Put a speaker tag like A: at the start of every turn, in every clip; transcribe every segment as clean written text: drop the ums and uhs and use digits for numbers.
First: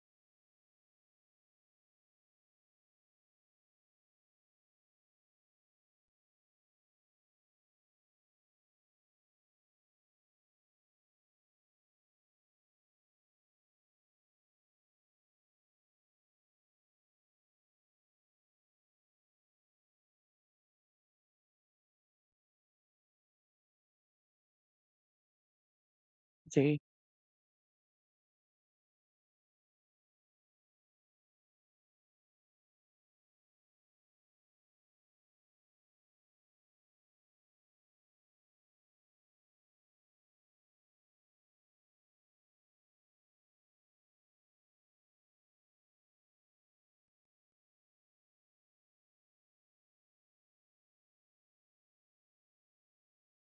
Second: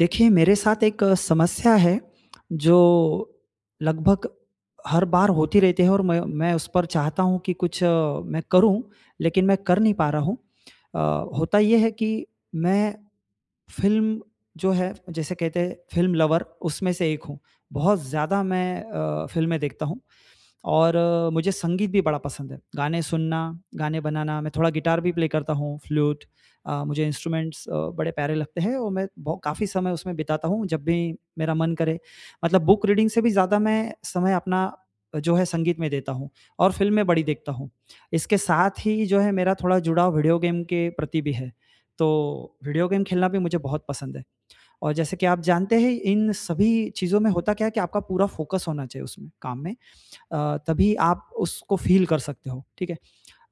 A: देखिए, मेरे साथ एक समस्या है, जो लगभग हर बार होती रहती है और मैं उस पर चाहता हूँ कि कुछ मैं करूँ, लेकिन मैं कर नहीं पा रहा हूँ। अ, होता ये है कि मैं फ़िल्म जो है, जैसे कहते हैं फ़िल्म लवर, उसमें से एक हूँ। बहुत ज़्यादा मैं फ़िल्में देखता हूँ और मुझे संगीत भी बड़ा पसंद है। गाने सुनना, गाने बनाना, मैं थोड़ा गिटार भी प्ले करता हूँ, फ्लूट
B: जी।
A: मुझे इंस्ट्रूमेंट्स बड़े प्यारे लगते हैं और मैं बहु काफ़ी समय उसमें बिताता हूँ जब भी मेरा मन करे। मतलब बुक रीडिंग से भी ज़्यादा मैं समय अपना जो है संगीत में देता हूँ और फ़िल्में बड़ी देखता हूँ। इसके साथ ही जो है मेरा थोड़ा जुड़ाव वीडियो गेम के प्रति भी है। तो वीडियो गेम खेलना भी मुझे बहुत पसंद है और जैसे कि आप जानते हैं इन सभी चीज़ों में होता क्या है कि आपका पूरा फ़ोकस होना चाहिए उसमें, काम में। तभी आप उसको फ़ील कर सकते हो, ठीक है?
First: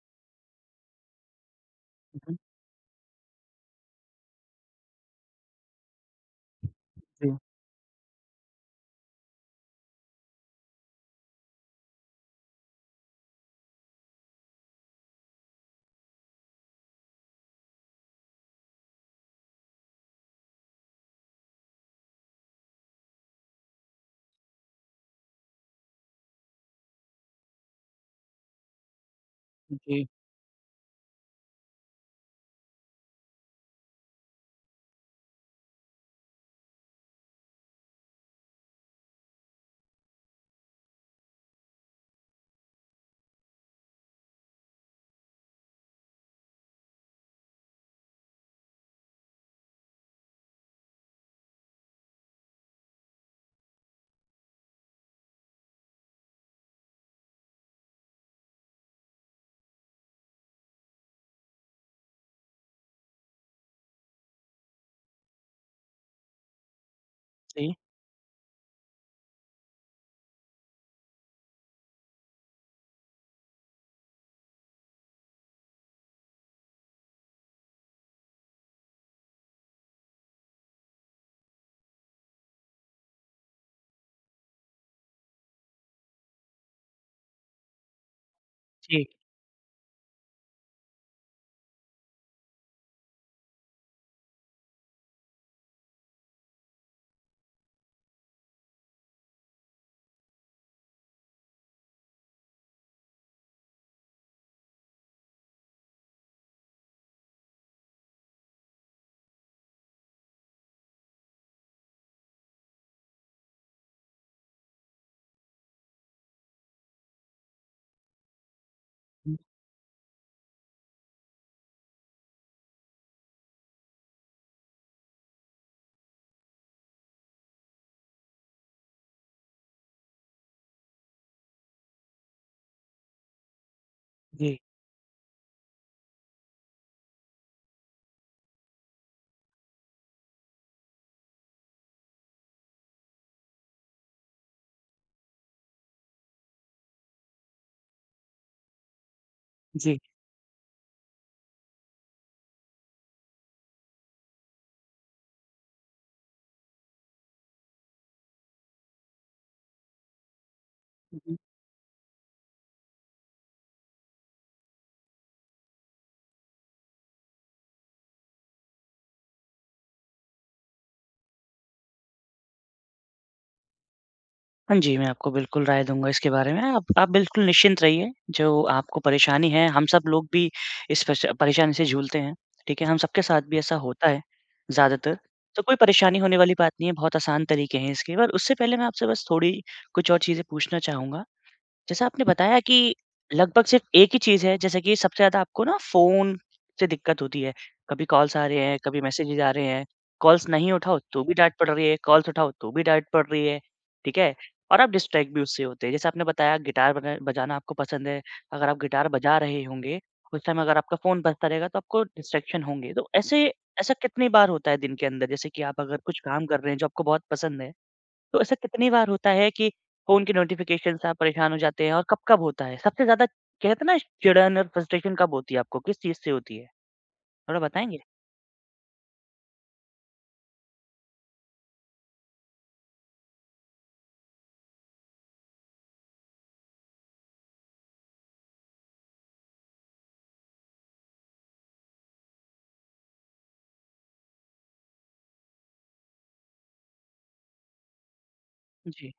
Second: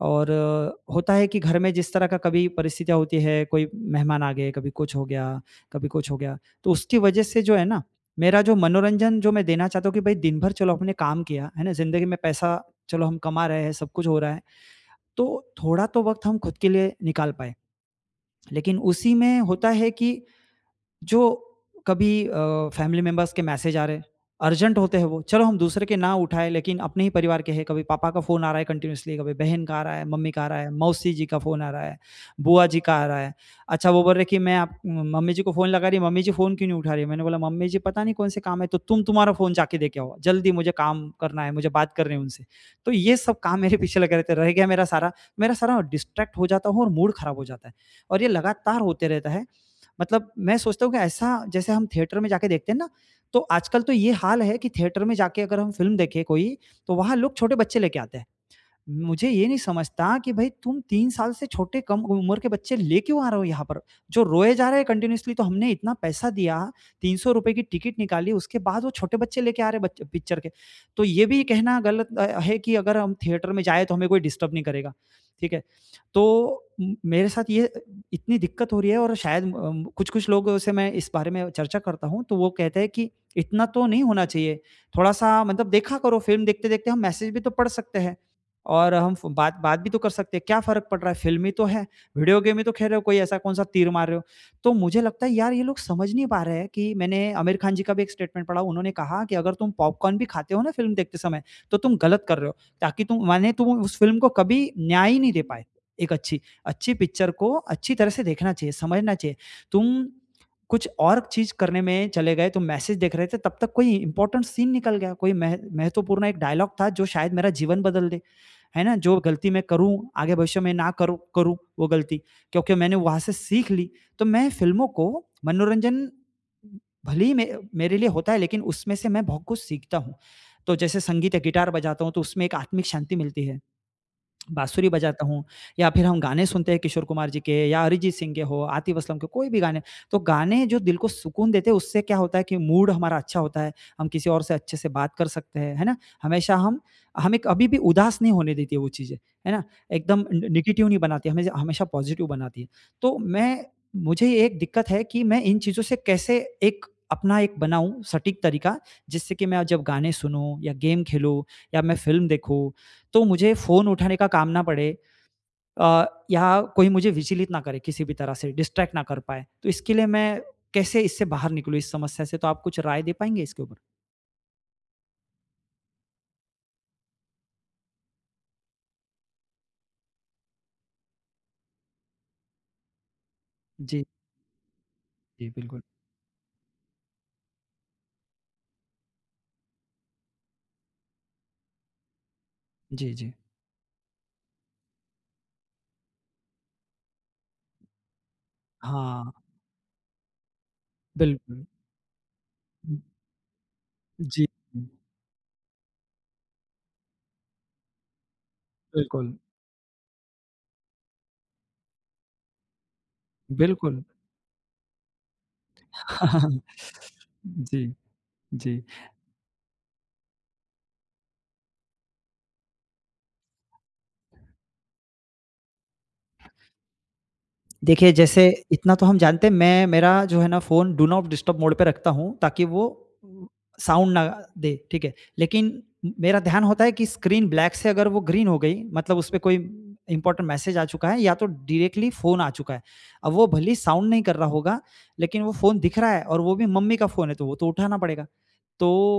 A: और होता है कि घर में जिस तरह का
B: हुँ,
A: कभी परिस्थितियाँ होती है, कोई मेहमान आ गए, कभी कुछ हो गया, कभी कुछ हो गया, तो उसकी वजह
B: हुँ,
A: से जो है ना, मेरा जो मनोरंजन जो मैं देना चाहता हूँ कि भई दिन भर चलो हमने काम किया, है ना? ज़िंदगी में पैसा चलो हम कमा रहे हैं, सब कुछ हो रहा है, तो थोड़ा तो वक़्त हम खुद के लिए निकाल पाएँ। लेकिन उसी में होता है कि जो कभी फैमिली मेंबर्स के मैसेज आ रहे हैं, अर्जेंट होते हैं वो, चलो हम दूसरे के ना उठाएँ लेकिन अपने ही परिवार के हैं, कभी पापा का फ़ोन आ रहा है कंटीन्यूअसली, कभी बहन का आ रहा है,
B: जी,
A: मम्मी का आ रहा है, मौसी जी का फ़ोन आ रहा है, बुआ जी का आ रहा है। अच्छा वो बोल रहे कि मैं आप मम्मी जी को फ़ोन लगा रही, मम्मी जी फ़ोन क्यों नहीं उठा रही है? मैंने बोला मम्मी जी पता नहीं कौन से काम है, तो तुम तुम्हारा फ़ोन जाके दे के आओ, जल्दी मुझे काम करना है, मुझे बात करनी है उनसे। तो ये सब काम मेरे पीछे लगे रहते हैं, रह गया मेरा सारा डिस्ट्रैक्ट हो जाता हूँ और मूड ख़राब हो जाता है और ये लगातार होते रहता है मतलब मैं सोचता हूँ कि ऐसा जैसे हम थिएटर में जाके देखते हैं ना, तो आजकल तो ये हाल है कि थिएटर में जाके अगर हम फ़िल्म देखें कोई, तो वहाँ लोग छोटे बच्चे लेके आते हैं। मुझे ये नहीं समझता कि भाई तुम 3 साल से छोटे कम उम्र के बच्चे ले क्यों आ रहे हो यहाँ पर? जो रोए जा रहे हैं कंटिन्यूअसली तो हमने इतना पैसा दिया, ₹300 की
B: जी,
A: टिकट निकाली, उसके बाद वो छोटे बच्चे लेके आ रहे हैं बच पिक्चर के। तो ये भी कहना गलत है कि अगर हम थिएटर में जाएँ तो हमें कोई डिस्टर्ब नहीं करेगा, ठीक है। तो मेरे साथ ये इतनी दिक्कत हो रही है और शायद कुछ-कुछ लोगों से मैं इस बारे में चर्चा करता हूँ, तो वो कहते हैं कि इतना तो नहीं होना चाहिए, थोड़ा-सा मतलब देखा करो फ़िल्म देखते-देखते हम मैसेज भी तो पढ़ सकते हैं। और
B: जी,
A: हम
B: जी,
A: फ बात बात भी तो कर सकते हैं, क्या फ़र्क पड़ रहा है? फ़िल्म ही तो है, वीडियो गेम ही तो खेल रहे हो, कोई ऐसा कौन-सा तीर मार रहे हो? तो मुझे लगता है यार ये लोग समझ नहीं पा रहे हैं कि मैंने आमिर खान जी का भी एक स्टेटमेंट पढ़ा, उन्होंने कहा कि अगर तुम पॉपकॉर्न भी खाते हो ना फ़िल्म देखते समय, तो तुम गलत कर रहे हो, ताकि तुम माने तुम उस फ़िल्म को कभी न्याय ही नहीं दे पाए, एक अच्छी। अच्छी पिक्चर को अच्छी तरह से देखना चाहिए, समझना चाहिए। तुम कुछ और चीज़ करने में चले गए, तुम मैसेज देख रहे थे, तब तक कोई इम्पोर्टेंट सीन निकल गया, कोई मह महत्वपूर्ण एक डायलॉग था जो शायद मेरा जीवन बदल दे। है ना? जो
B: हुँ,
A: गलती मैं करूँ, आगे भविष्य में ना करूँ करूँ वो गलती, क्योंकि मैंने वहाँ से सीख ली। तो मैं फ़िल्मों को मनोरंजन भले ही मे मेरे लिए होता है लेकिन उसमें से मैं बहुत कुछ सीखता हूँ। तो जैसे संगीत है, गिटार बजाता हूँ तो उसमें एक आत्मिक शांति मिलती है।
B: जी,
A: बाँसुरी बजाता हूँ या फिर हम गाने सुनते हैं किशोर कुमार जी के या अरिजीत सिंह के हो, आतिफ़ असलम के, कोई भी गाने। तो गाने जो दिल को सुकून देते हैं उससे क्या होता है कि मूड हमारा अच्छा होता है, हम किसी और से अच्छे से बात कर सकते हैं, है ना? हमेशा हम हमें कभी भी उदास नहीं होने देती है वो चीज़ें, है ना?
B: जी,
A: एकदम ने नेगेटिव नहीं बनाती, हमें हमेशा पॉज़िटिव बनाती है। तो मैं मुझे ये एक दिक्कत है कि मैं इन चीज़ों से कैसे एक अपना एक बनाऊँ सटीक तरीका जिससे कि मैं जब गाने सुनूँ या गेम
B: हुँ, हुँ।
A: खेलूँ या मैं फ़िल्म देखूँ तो मुझे फ़ोन उठाने का काम ना पड़े अ, या कोई मुझे विचलित ना करे किसी भी तरह से, डिस्ट्रैक्ट ना कर पाए। तो इसके लिए मैं कैसे इससे बाहर निकलूँ इस समस्या से? तो आप कुछ राय दे पाएँगे इसके ऊपर?
B: हाँ जी, मैं आपको बिल्कुल राय दूँगा इसके बारे में। आप बिल्कुल निश्चिंत रहिए, जो आपको परेशानी है, हम सब लोग भी इस पश परेशानी से जूझते हैं, ठीक है? हम सबके साथ भी ऐसा
A: जी,
B: होता है, ज़्यादातर।
A: जी,
B: तो कोई
A: बिल्कुल।
B: परेशानी होने वाली बात नहीं है, बहुत आसान तरीके हैं इसके। पर उससे पहले मैं आपसे बस थोड़ी कुछ और चीज़ें पूछना चाहूँगा। जैसा आपने बताया कि
A: जी, जी।
B: लगभग सिर्फ़ एक ही चीज़ है, जैसे कि सबसे ज़्यादा आपको ना फ़ोन से दिक्कत होती है। कभी कॉल्स आ रहे हैं, कभी
A: हाँ,
B: मैसेजेज़ आ रहे हैं। कॉल्स नहीं उठाओ तो भी डाँट
A: बिल्कुल।
B: पड़ रही है, कॉल्स उठाओ तो भी डाँट पड़ रही है, ठीक है?
A: जी,
B: और आप डिस्ट्रैक्ट भी उससे होते हैं। जैसे आपने बताया गिटार बजाना आपको पसंद है, अगर आप गिटार
A: बिल्कुल,
B: बजा रहे होंगे, उस टाइम अगर आपका फ़ोन बजता रहेगा तो आपको डिस्ट्रैक्शन होंगे। तो ऐसे ऐसा
A: बिल्कुल।
B: कितनी बार होता है दिन के अंदर? जैसे कि आप अगर कुछ काम कर रहे हैं जो आपको बहुत पसंद है
A: जी,
B: तो ऐसा
A: जी।
B: कितनी बार होता है कि फ़ोन की नोटिफ़िकेशन से आप परेशान हो जाते हैं और कब-कब होता है? सबसे ज़्यादा कहते हैं ना चिड़न और फ्रस्ट्रेशन कब होती है आपको? किस चीज़ से होती है? थोड़ा बताएँगे?
A: देखिए, जैसे इतना तो हम जानते हैं मैं मेरा जो है ना phone do not disturb mode पे रखता हूँ ताकि वो साउंड ना दे, ठीक है? लेकिन मेरा ध्यान होता है कि स्क्रीन ब्लैक से अगर वो ग्रीन हो गई मतलब उस पे कोई इम्पोर्टेंट मैसेज आ चुका है या तो डायरेक्टली फ़ोन आ चुका है। अब वो भले ही साउंड नहीं कर रहा होगा, लेकिन वो फ़ोन दिख रहा है और वो भी मम्मी का फ़ोन है तो वो तो उठाना पड़ेगा। तो
B: जी,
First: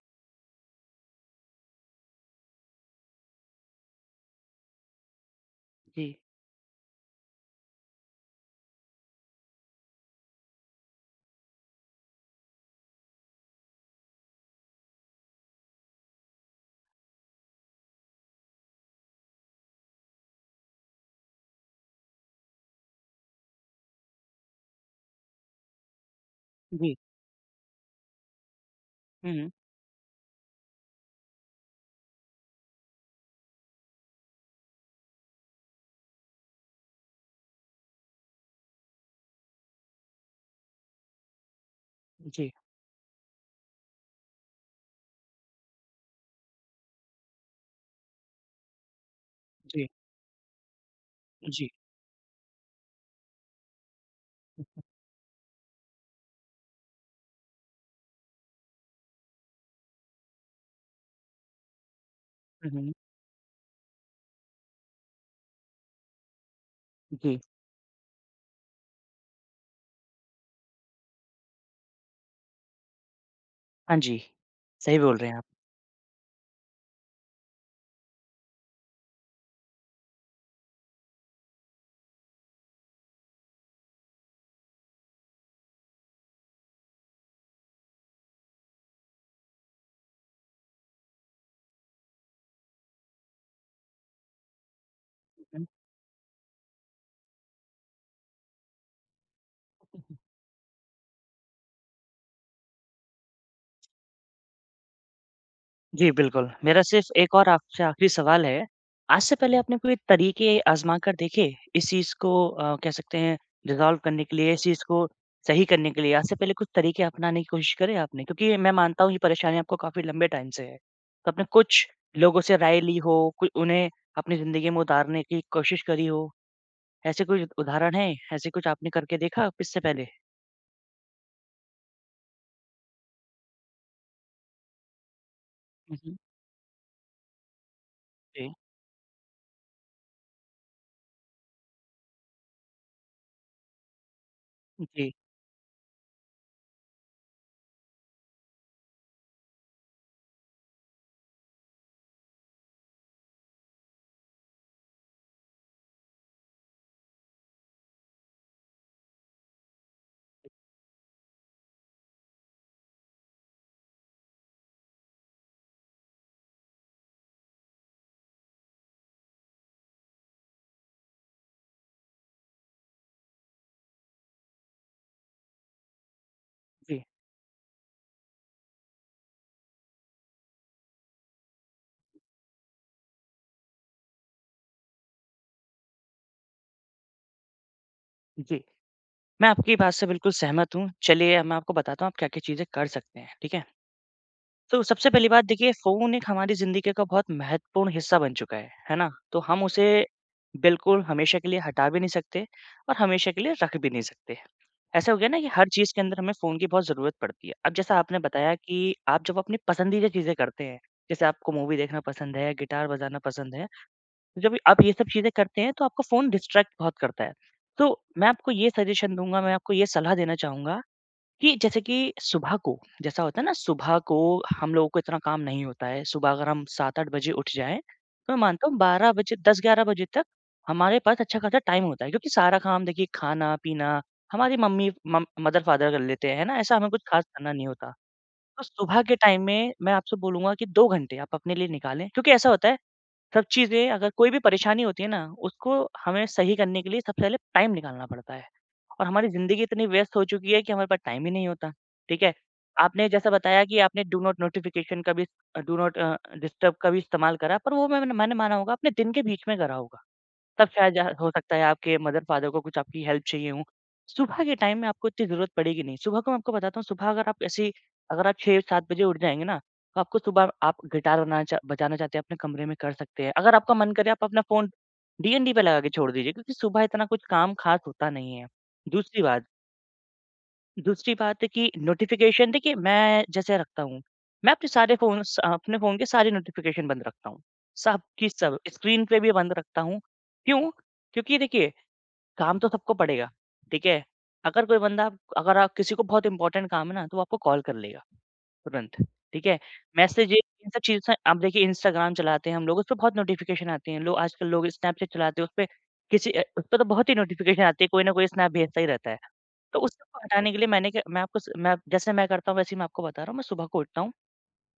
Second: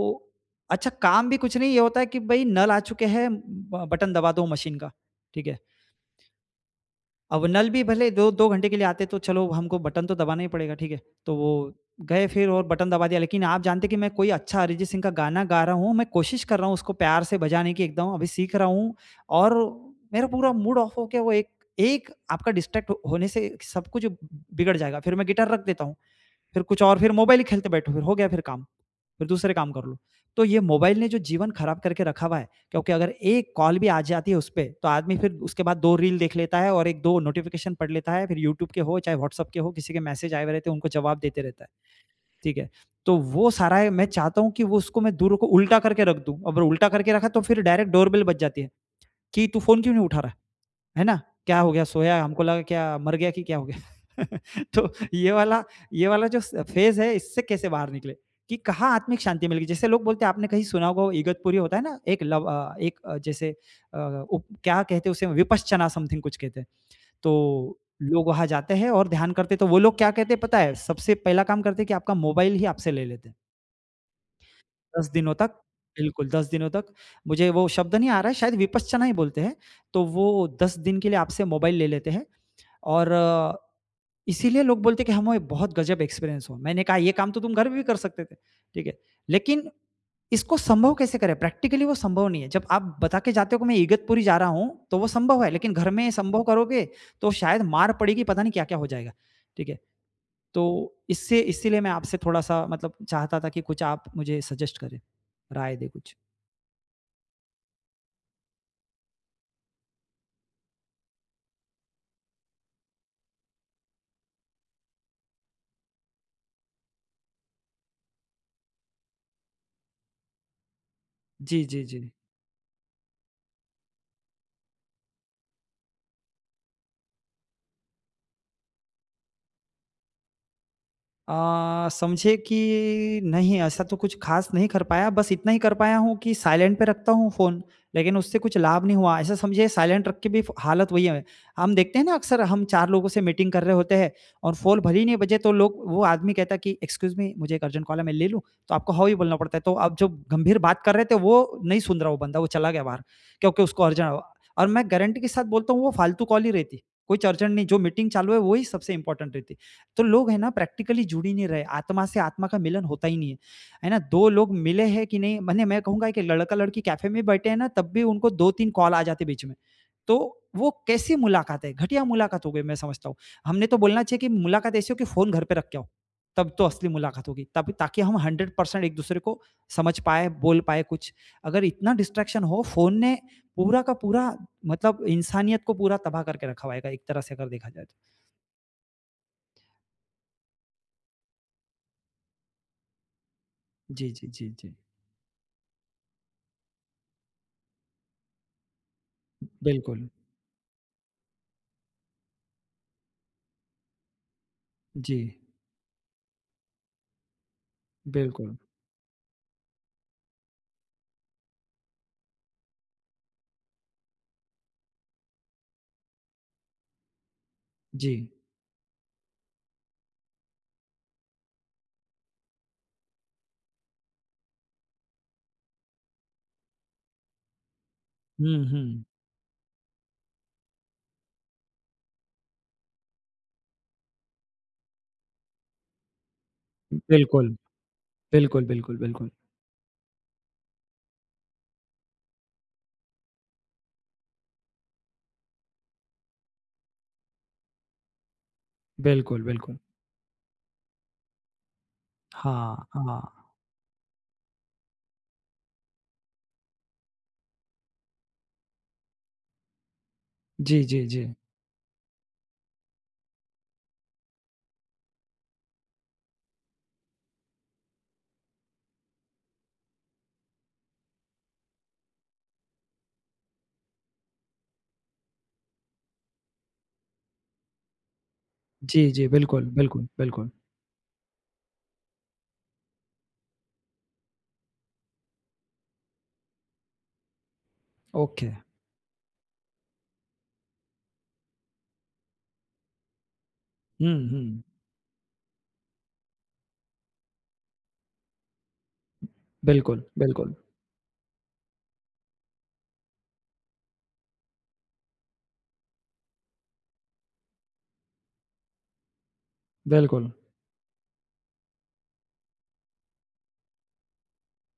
A: अच्छा काम भी कुछ नहीं ये होता है कि भई नल आ चुके हैं, ब बटन दबा दो मशीन का, ठीक है?
B: जी,
A: अब नल भी भले 2-2 घंटे के लिए आते तो चलो हमको बटन तो दबाना ही पड़ेगा, ठीक है? तो वो गए फिर और बटन दबा दिया लेकिन आप जानते हैं कि मैं कोई अच्छा अरिजीत सिंह का गाना गा रहा हूँ, मैं कोशिश कर रहा हूँ उसको प्यार से बजाने की एकदम, अभी सीख रहा हूँ और मेरा पूरा मूड ऑफ हो गया वो एक एक आपका डिस्ट्रैक्ट होने से सब कुछ बिगड़ जाएगा। फिर मैं गिटार रख देता हूँ। फिर कुछ
B: जी।
A: और फिर मोबाइल ही खेलते बैठो फिर हो गया फिर काम, फिर
B: हुँ, हुँ।
A: दूसरे काम कर लो। तो ये मोबाइल ने जो जीवन खराब करके रखा हुआ है क्योंकि अगर एक कॉल भी आ जाती है उस पे, तो आदमी फिर उसके बाद 2 रील देख लेता है और 1-2 नोटिफ़िकेशन पढ़ लेता है, फिर यूट्यूब के हो चाहे व्हाट्सएप के हो, किसी के मैसेज आए हुए रहते हैं उनको जवाब देते रहता है,
B: जी,
A: ठीक है? तो वो सारा है मैं चाहता हूँ कि वो उसको मैं दूर को उल्टा करके रख दूँ, अगर उल्टा करके रखा तो फिर डायरेक्ट डोरबेल बज जाती है, कि तू फ़ोन
B: जी,
A: क्यों नहीं उठा रहा है? है ना? क्या
B: जी।
A: हो गया? सोया हमको लगा क्या मर गया कि क्या हो गया? तो ये वाला जो स फ़ेज़ है इससे कैसे बाहर निकले कि कहाँ आत्मिक शांति मिलेगी? जैसे लोग बोलते हैं आपने कहीं सुना होगा वो इगतपुरी होता है ना? एक लव
B: हुँ, हुँ।
A: एक जैसे उप क्या कहते हैं उसे विपश्चना समथिंग कुछ कहते हैं।
B: जी।
A: तो लोग वहाँ जाते हैं और ध्यान करते हैं तो वो लोग क्या कहते हैं पता है? सबसे पहला काम करते हैं कि आपका मोबाइल ही आपसे ले लेते हैं।
B: हाँ जी, सही
A: 10
B: बोल रहे
A: दिनों
B: हैं आप।
A: तक बिल्कुल, 10 दिनों तक मुझे वो शब्द नहीं आ रहा है, शायद विपश्चना ही बोलते हैं। तो वो 10 दिन के लिए आपसे मोबाइल ले लेते हैं और इसीलिए लोग बोलते हैं कि हमें बहुत गजब एक्सपीरियंस हुआ। मैंने कहा, "ये काम तो तुम घर में भी कर सकते थे।" ठीक है। लेकिन इसको संभव कैसे करें? प्रैक्टिकली वो संभव नहीं है। जब आप बता के जाते हो कि मैं इगतपुरी जा रहा हूँ, तो वो संभव है,
B: हुँ,
A: लेकिन घर में संभव करोगे, तो शायद मार पड़ेगी, पता नहीं क्या-क्या हो जाएगा। ठीक है।
B: हुँ।
A: तो इससे इसीलिए मैं आपसे थोड़ा-सा मतलब चाहता था कि कुछ आप मुझे सजेस्ट करें, राय दें
B: जी,
A: कुछ।
B: बिल्कुल। मेरा सिर्फ़ एक और आपसे आखिरी सवाल है। आज से पहले आपने कोई तरीके आज़मा कर देखे इस चीज़ को कह सकते हैं रिज़ॉल्व करने के लिए, इस चीज़ को सही करने के लिए? आज से पहले कुछ तरीके अपनाने की कोशिश करें आपने? क्योंकि मैं मानता हूँ ये परेशानी आपको काफ़ी लंबे टाइम से है। तो आपने
A: जी, जी,
B: कुछ
A: जी।
B: लोगों से राय ली हो, कोई उन्हें अपनी ज़िंदगी में उतारने की कोशिश करी हो, ऐसे कोई उदाहरण हैं? ऐसे कुछ आपने करके देखा इससे पहले?
A: समझिए कि नहीं ऐसा तो कुछ ख़ास नहीं कर पाया, बस इतना ही कर
B: हुँ,
A: पाया हूँ
B: हुँ।
A: कि साइलेंट पे रखता हूँ फ़ोन, लेकिन उससे
B: जी,
A: कुछ लाभ नहीं हुआ। ऐसा समझिए साइलेंट रख के भी फ हालत वही है। हम देखते हैं ना अक्सर हम 4 लोगों से मीटिंग कर रहे होते हैं और फ़ोन भले ही
B: जी,
A: नहीं बजे तो लोग वो आदमी कहता है कि एक्सक्यूज़ मी मुझे एक अर्जेंट कॉल है मैं ले लूँ? तो आपको हाँ ही बोलना पड़ता है। तो अब जो गंभीर बात कर रहे थे वो नहीं सुन रहा वो बंदा, वो चला गया बाहर क्योंकि उसको अर्जेंट और मैं गारंटी के साथ बोलता हूँ वो फालतू कॉल ही रहती, कुछ अर्जेंट नहीं, जो मीटिंग चालू है वही सबसे इम्पोर्टेंट रहती। तो लोग है ना प्रैक्टिकली जुड़ ही नहीं रहे, आत्मा से आत्मा का मिलन होता ही नहीं है, है ना? 2 लोग मिले हैं कि नहीं मने मैं कहूँगा कि लड़का-लड़की कैफ़े में बैठे हैं ना, तब भी उनको 2-3 कॉल आ जाते बीच में। तो वो कैसी मुलाकात है? घटिया मुलाकात हो गई मैं समझता हूँ। हमने तो बोलना चाहिए कि मुलाकात ऐसी हो कि फ़ोन घर पे रख के आओ, तब तो असली
B: जी,
A: मुलाकात होगी। तब ताकि हम 100% एक-दूसरे को समझ पाएँ, बोल पाएँ कुछ। अगर इतना डिस्ट्रैक्शन हो, फ़ोन ने पूरा का पूरा मतलब इंसानियत को पूरा तबाह करके रखा हुआ है एक तरह से अगर देखा जाए तो।
B: जी। मैं आपकी बात से बिल्कुल सहमत हूँ। चलिए, अब मैं आपको बताता हूँ आप क्या-क्या चीज़ें कर सकते हैं, ठीक है?
A: जी, जी, जी, जी।
B: तो सबसे पहली बात देखिए फ़ोन एक हमारी ज़िंदगी का बहुत महत्वपूर्ण हिस्सा बन चुका है ना? तो हम उसे
A: बिल्कुल,
B: बिल्कुल हमेशा के लिए हटा भी नहीं सकते और हमेशा के लिए रख भी नहीं सकते। ऐसा
A: जी,
B: हो गया ना कि हर चीज़ के अंदर हमें फ़ोन की बहुत ज़रूरत पड़ती है। अब जैसा आपने बताया
A: बिल्कुल,
B: कि आप जब अपनी पसंदीदा चीज़ें करते हैं, जैसे आपको मूवी देखना पसंद है, गिटार बजाना पसंद है। जब आप ये सब चीज़ें करते हैं तो आपका फ़ोन डिस्ट्रैक्ट बहुत करता है। तो
A: जी।
B: मैं आपको ये सजेशन दूँगा, मैं आपको ये सलाह देना चाहूँगा कि जैसे कि सुबह को जैसा होता है ना सुबह को हम लोगों को इतना काम नहीं होता है। सुबह अगर हम 7-8 बजे उठ जाएँ, तो मैं
A: हुँ,
B: मानता हूँ
A: हुँ।
B: 12 बजे 10-11 बजे तक हमारे पास अच्छा खासा टाइम होता है क्योंकि सारा काम देखिए खाना-पीना हमारी मम्मी मम मदर-फादर कर लेते हैं, है ना? ऐसा हमें कुछ खास
A: बिल्कुल,
B: करना नहीं होता। तो
A: बिल्कुल, बिल्कुल,
B: सुबह के
A: बिल्कुल,
B: टाइम में मैं आपसे बोलूँगा कि 2 घंटे आप अपने लिए निकालें क्योंकि ऐसा होता है सब चीज़ें अगर कोई भी परेशानी होती है ना, उसको हमें सही करने के लिए सबसे पहले टाइम निकालना पड़ता है। और हमारी
A: बिल्कुल,
B: ज़िंदगी
A: बिल्कुल।
B: इतनी व्यस्त हो चुकी है कि हमारे पास टाइम ही नहीं होता, ठीक है?
A: हाँ,
B: आपने
A: हाँ।
B: जैसा बताया कि आपने डू नॉट डिस्टर्ब का भी इस्तेमाल करा, पर वो मैंने मैंने माना होगा आपने दिन के बीच में करा होगा। तब
A: जी,
B: शायद ज
A: जी, जी।
B: हो सकता है आपके मदर-फादर को कुछ आपकी हेल्प चाहिए हो। सुबह के टाइम में आपको इतनी ज़रूरत पड़ेगी नहीं। सुबह को मैं आपको बताता हूँ, सुबह अगर आप 6-7 बजे उठ जाएँगे ना, तो आपको सुबह आप गिटार बनाना चा बजाना चाहते हैं अपने कमरे में कर सकते हैं। अगर आपका मन करे आप अपना फ़ोन डीएनडी पे लगा के छोड़ दीजिए क्योंकि सुबह इतना कुछ काम ख़ास होता नहीं है।
A: जी,
B: दूसरी
A: जी,
B: बात
A: बिल्कुल, बिल्कुल, बिल्कुल।
B: दूसरी बात है कि नोटिफ़िकेशन देखिए मैं जैसे रखता हूँ, मैं अपने फ़ोन के सारे नोटिफ़िकेशन बंद रखता हूँ। सब की
A: ओके।
B: सब, स्क्रीन पे भी बंद रखता हूँ। क्यों? क्योंकि देखिए काम तो सबको पड़ेगा, ठीक है?
A: हुँ, हुँ।
B: अगर आप किसी को बहुत इम्पोर्टेंट काम है ना, तो वो आपको कॉल कर लेगा तुरंत, ठीक है?
A: बिल्कुल,
B: मैसेजेज़
A: बिल्कुल,
B: इन सब चीज़ से आप देखिए इंस्टाग्राम चलाते हैं हम लोग, उसपे बहुत नोटिफ़िकेशन आते हैं। लोग आजकल लोग स्नैपचैट चलाते हैं, उसपे तो बहुत ही नोटिफ़िकेशन आती है, कोई ना कोई स्नैप भेजता ही रहता है। तो उस सबको
A: बिल्कुल।
B: हटाने के लिए मैंने क्या मैं आपको स मैं जैसे मैं करता हूँ वैसे ही मैं आपको बता रहा हूँ, मैं सुबह को उठता हूँ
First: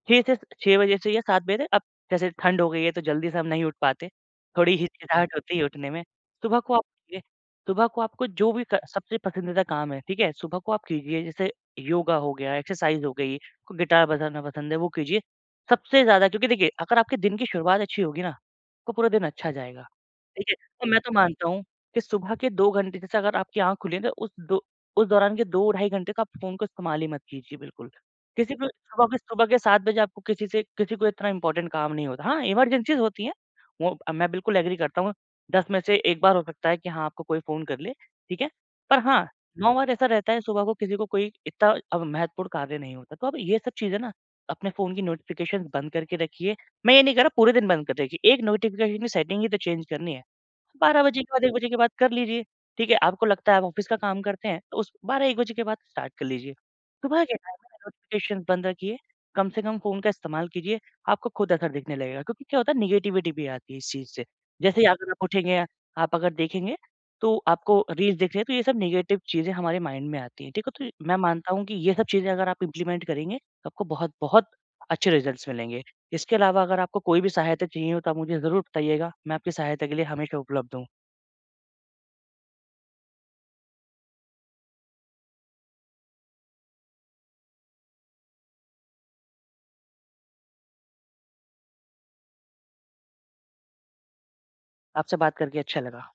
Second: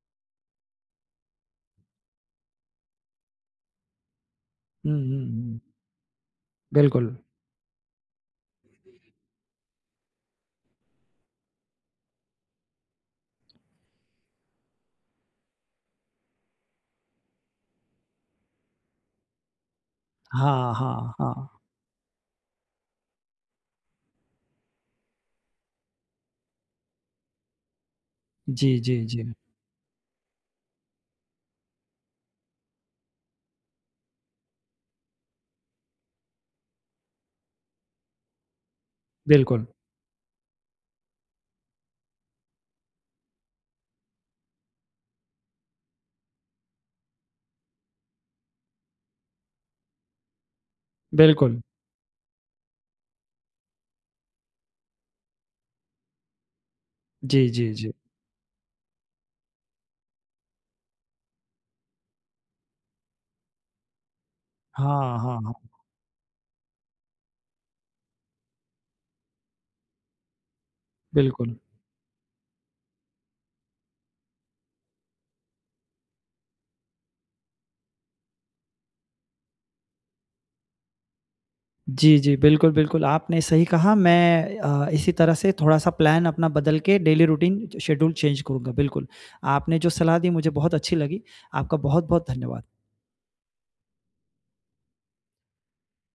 B: 6 से 6 बजे से या 7 बजे तक अब जैसे ठंड हो गई है तो जल्दी से हम नहीं उठ पाते, थोड़ी
A: हुँ, हुँ,
B: हिचकिचाहट होती
A: हुँ।
B: है उठने में। सुबह को आप
A: बिल्कुल।
B: उठिए, सुबह को आपको जो भी क सबसे पसंदीदा काम है, ठीक है? सुबह को आप कीजिए जैसे योगा हो गया, एक्सरसाइज हो गई, आपको गिटार बजाना पसंद है वो कीजिए। सबसे ज़्यादा क्योंकि देखिए अगर आपके दिन की शुरुआत अच्छी होगी ना, आपका पूरा दिन अच्छा जाएगा। ठीक है?
A: हाँ,
B: और मैं तो
A: हाँ,
B: मानता
A: हाँ।
B: हूँ कि सुबह के 2 घंटे जैसे अगर आपकी आँख खुली है तो उस दौरान के 2 ढाई घंटे का आप फ़ोन को इस्तेमाल ही मत कीजिए बिल्कुल। किसी को
A: जी, जी, जी।
B: सुबह के 7 बजे आपको किसी को इतना इम्पोर्टेंट काम नहीं होता। हाँ, इमरजेंसीज़ होती हैं, वो मैं बिल्कुल एग्री करता हूँ। 10 में से 1 बार हो सकता है कि हाँ, आपको कोई फ़ोन कर ले, ठीक है? पर हाँ,
A: बिल्कुल,
B: 9 बार ऐसा रहता है सुबह को किसी को कोई इतना अब महत्वपूर्ण कार्य नहीं होता। तो अब ये सब चीज़ें ना अपने फ़ोन की नोटिफ़िकेशंस बंद करके रखिए। मैं ये नहीं कह रहा पूरे दिन बंद कर रखिए, एक नोटिफ़िकेशन की सेटिंग ही तो चेंज करनी है। 12 बजे के बाद 1
A: बिल्कुल।
B: बजे के बाद कर लीजिए, ठीक है? आपको लगता है आप ऑफ़िस का काम करते हैं, तो उस 12-1 बजे के बाद स्टार्ट कर लीजिए। सुबह के
A: जी,
B: टाइम
A: जी,
B: में
A: जी।
B: नोटिफ़िकेशंस बंद रखिए, कम से कम फ़ोन का इस्तेमाल कीजिए, आपको खुद असर दिखने लगेगा क्योंकि क्या होता है नेगेटिविटी भी आती है इस चीज़ से। जैसे ही अगर
A: हाँ,
B: आप
A: हाँ,
B: उठेंगे,
A: हाँ।
B: आप अगर देखेंगे तो आपको रील्स दिख रही है, तो ये सब नेगेटिव चीज़ें हमारे माइंड में आती हैं, ठीक है? तो मैं मानता
A: बिल्कुल।
B: हूँ कि ये सब चीज़ें अगर आप इम्प्लीमेंट करेंगे, तो आपको बहुत-बहुत अच्छे रिज़ल्ट्स मिलेंगे। इसके अलावा अगर आपको कोई भी सहायता चाहिए हो तो आप मुझे ज़रूर बताइएगा। मैं आपकी सहायता के लिए हमेशा उपलब्ध हूँ।
A: जी, जी। बिल्कुल, बिल्कुल, आपने सही कहा मैं इसी तरह से थोड़ा-सा प्लान अपना बदल के डेली रूटीन शेड्यूल चेंज करूँगा, बिल्कुल। आपने जो सलाह दी मुझे बहुत अच्छी लगी, आपका बहुत-बहुत धन्यवाद।
B: आपसे बात करके अच्छा लगा।